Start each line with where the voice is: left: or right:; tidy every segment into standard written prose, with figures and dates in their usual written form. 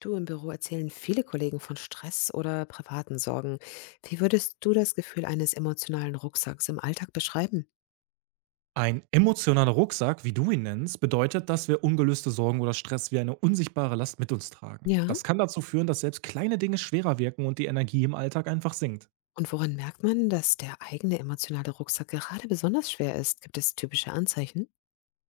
left: Du im Büro erzählen viele Kollegen von Stress oder privaten Sorgen. Wie würdest du das Gefühl eines emotionalen Rucksacks im Alltag beschreiben?
right: Ein emotionaler Rucksack, wie du ihn nennst, bedeutet, dass wir ungelöste Sorgen oder Stress wie eine unsichtbare Last mit uns tragen.
left: Ja.
right: Das kann dazu führen, dass selbst kleine Dinge schwerer wirken und die Energie im Alltag einfach sinkt.
left: Und woran merkt man, dass der eigene emotionale Rucksack gerade besonders schwer ist? Gibt es typische Anzeichen?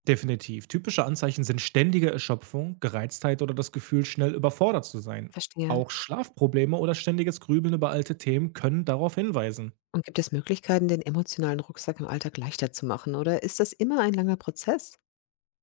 right: Definitiv. Typische Anzeichen sind ständige Erschöpfung, Gereiztheit oder das Gefühl, schnell überfordert zu sein.
left: Verstehe.
right: Auch Schlafprobleme oder ständiges Grübeln über alte Themen können darauf hinweisen.
left: Und gibt es Möglichkeiten, den emotionalen Rucksack im Alltag leichter zu machen? Oder ist das immer ein langer Prozess?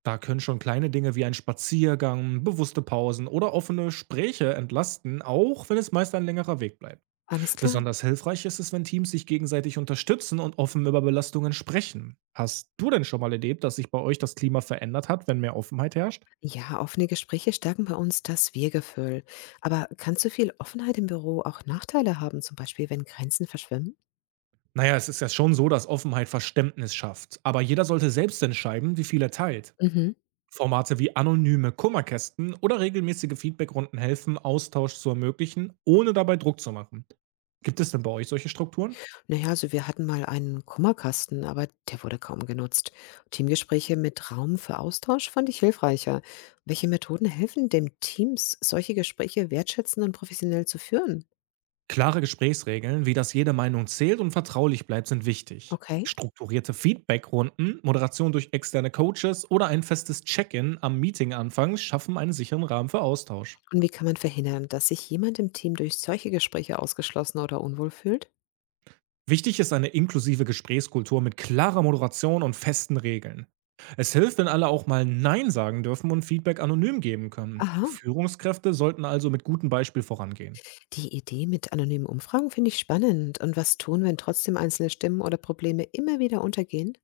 right: Da können schon kleine Dinge wie ein Spaziergang, bewusste Pausen oder offene Gespräche entlasten, auch wenn es meist ein längerer Weg bleibt.
left: Alles klar.
right: Besonders hilfreich ist es, wenn Teams sich gegenseitig unterstützen und offen über Belastungen sprechen. Hast du denn schon mal erlebt, dass sich bei euch das Klima verändert hat, wenn mehr Offenheit herrscht?
left: Ja, offene Gespräche stärken bei uns das Wir-Gefühl. Aber kann zu viel Offenheit im Büro auch Nachteile haben, zum Beispiel wenn Grenzen verschwimmen?
right: Naja, es ist ja schon so, dass Offenheit Verständnis schafft, aber jeder sollte selbst entscheiden, wie viel er teilt.
left: Mhm.
right: Formate wie anonyme Kummerkästen oder regelmäßige Feedbackrunden helfen, Austausch zu ermöglichen, ohne dabei Druck zu machen. Gibt es denn bei euch solche Strukturen?
left: Naja, ja, also wir hatten mal einen Kummerkasten, aber der wurde kaum genutzt. Teamgespräche mit Raum für Austausch fand ich hilfreicher. Welche Methoden helfen dem Teams, solche Gespräche wertschätzend und professionell zu führen?
right: Klare Gesprächsregeln, wie dass jede Meinung zählt und vertraulich bleibt, sind wichtig.
left: Okay.
right: Strukturierte Feedbackrunden, Moderation durch externe Coaches oder ein festes Check-in am Meetinganfang schaffen einen sicheren Rahmen für Austausch.
left: Und wie kann man verhindern, dass sich jemand im Team durch solche Gespräche ausgeschlossen oder unwohl fühlt?
right: Wichtig ist eine inklusive Gesprächskultur mit klarer Moderation und festen Regeln. Es hilft, wenn alle auch mal Nein sagen dürfen und Feedback anonym geben können.
left: Aha.
right: Führungskräfte sollten also mit gutem Beispiel vorangehen.
left: Die Idee mit anonymen Umfragen finde ich spannend. Und was tun, wenn trotzdem einzelne Stimmen oder Probleme immer wieder untergehen?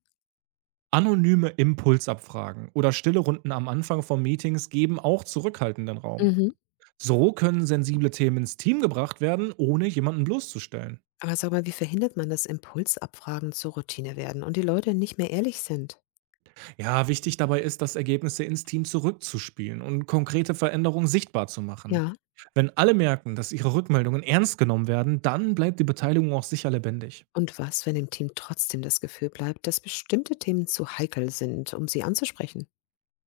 right: Anonyme Impulsabfragen oder stille Runden am Anfang von Meetings geben auch zurückhaltenden Raum.
left: Mhm.
right: So können sensible Themen ins Team gebracht werden, ohne jemanden bloßzustellen.
left: Aber sag mal, wie verhindert man, dass Impulsabfragen zur Routine werden und die Leute nicht mehr ehrlich sind?
right: Ja, wichtig dabei ist, dass Ergebnisse ins Team zurückzuspielen und konkrete Veränderungen sichtbar zu machen.
left: Ja.
right: Wenn alle merken, dass ihre Rückmeldungen ernst genommen werden, dann bleibt die Beteiligung auch sicher lebendig.
left: Und was, wenn im Team trotzdem das Gefühl bleibt, dass bestimmte Themen zu heikel sind, um sie anzusprechen?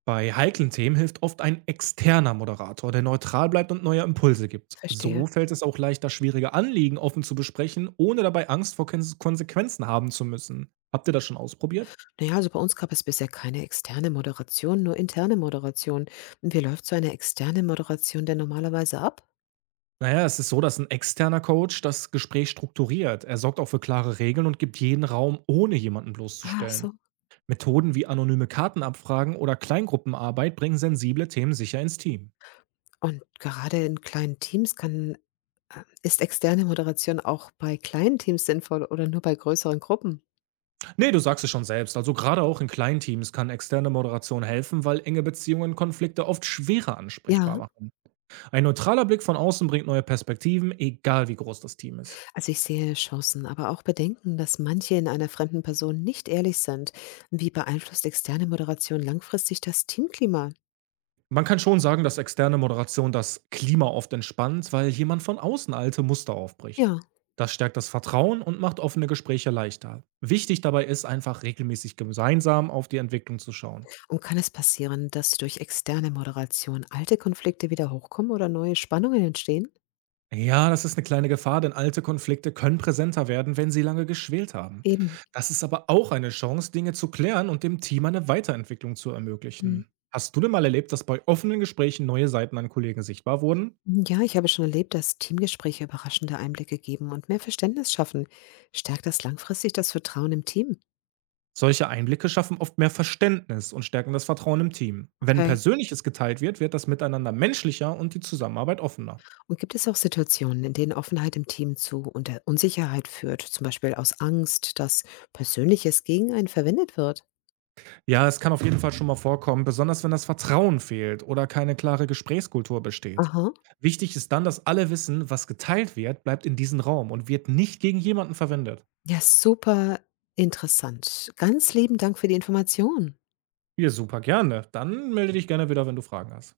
right: Bei heiklen Themen hilft oft ein externer Moderator, der neutral bleibt und neue Impulse gibt.
left: Verstehe.
right: So fällt es auch leichter, schwierige Anliegen offen zu besprechen, ohne dabei Angst vor Konsequenzen haben zu müssen. Habt ihr das schon ausprobiert?
left: Naja, also bei uns gab es bisher keine externe Moderation, nur interne Moderation. Und wie läuft so eine externe Moderation denn normalerweise ab?
right: Naja, es ist so, dass ein externer Coach das Gespräch strukturiert. Er sorgt auch für klare Regeln und gibt jeden Raum, ohne jemanden
left: Ah,
right: bloßzustellen.
left: so.
right: Methoden wie anonyme Kartenabfragen oder Kleingruppenarbeit bringen sensible Themen sicher ins Team.
left: Und gerade in kleinen Teams kann, ist externe Moderation auch bei kleinen Teams sinnvoll oder nur bei größeren Gruppen?
right: Ne, du sagst es schon selbst. Also gerade auch in kleinen Teams kann externe Moderation helfen, weil enge Beziehungen Konflikte oft schwerer
left: Ja.
right: ansprechbar machen. Ein neutraler Blick von außen bringt neue Perspektiven, egal wie groß das Team ist.
left: Also ich sehe Chancen, aber auch Bedenken, dass manche in einer fremden Person nicht ehrlich sind. Wie beeinflusst externe Moderation langfristig das Teamklima?
right: Man kann schon sagen, dass externe Moderation das Klima oft entspannt, weil jemand von außen alte Muster aufbricht.
left: Ja,
right: Das stärkt das Vertrauen und macht offene Gespräche leichter. Wichtig dabei ist einfach regelmäßig gemeinsam auf die Entwicklung zu schauen.
left: und kann es passieren, dass durch externe Moderation alte Konflikte wieder hochkommen oder neue Spannungen entstehen?
right: Ja, das ist eine kleine Gefahr, denn alte Konflikte können präsenter werden, wenn sie lange geschwelt haben.
left: Eben.
right: Das ist aber auch eine Chance, Dinge zu klären und dem Team eine Weiterentwicklung zu
left: Hm.
right: ermöglichen. Hast du denn mal erlebt, dass bei offenen Gesprächen neue Seiten an Kollegen sichtbar wurden?
left: Ja, ich habe schon erlebt, dass Teamgespräche überraschende Einblicke geben und mehr Verständnis schaffen. Stärkt das langfristig das Vertrauen im Team?
right: Solche Einblicke schaffen oft mehr Verständnis und stärken das Vertrauen im Team. Wenn
left: Okay.
right: Persönliches geteilt wird, wird das Miteinander menschlicher und die Zusammenarbeit offener.
left: Und gibt es auch Situationen, in denen Offenheit im Team zu unter Unsicherheit führt, zum Beispiel aus Angst, dass Persönliches gegen einen verwendet wird?
right: Ja, es kann auf jeden Fall schon mal vorkommen, besonders wenn das Vertrauen fehlt oder keine klare Gesprächskultur besteht.
left: Aha.
right: Wichtig ist dann, dass alle wissen, was geteilt wird, bleibt in diesem Raum und wird nicht gegen jemanden verwendet.
left: Ja, super interessant. Ganz lieben Dank für die Information.
right: Ja, super gerne. Dann melde dich gerne wieder, wenn du Fragen hast.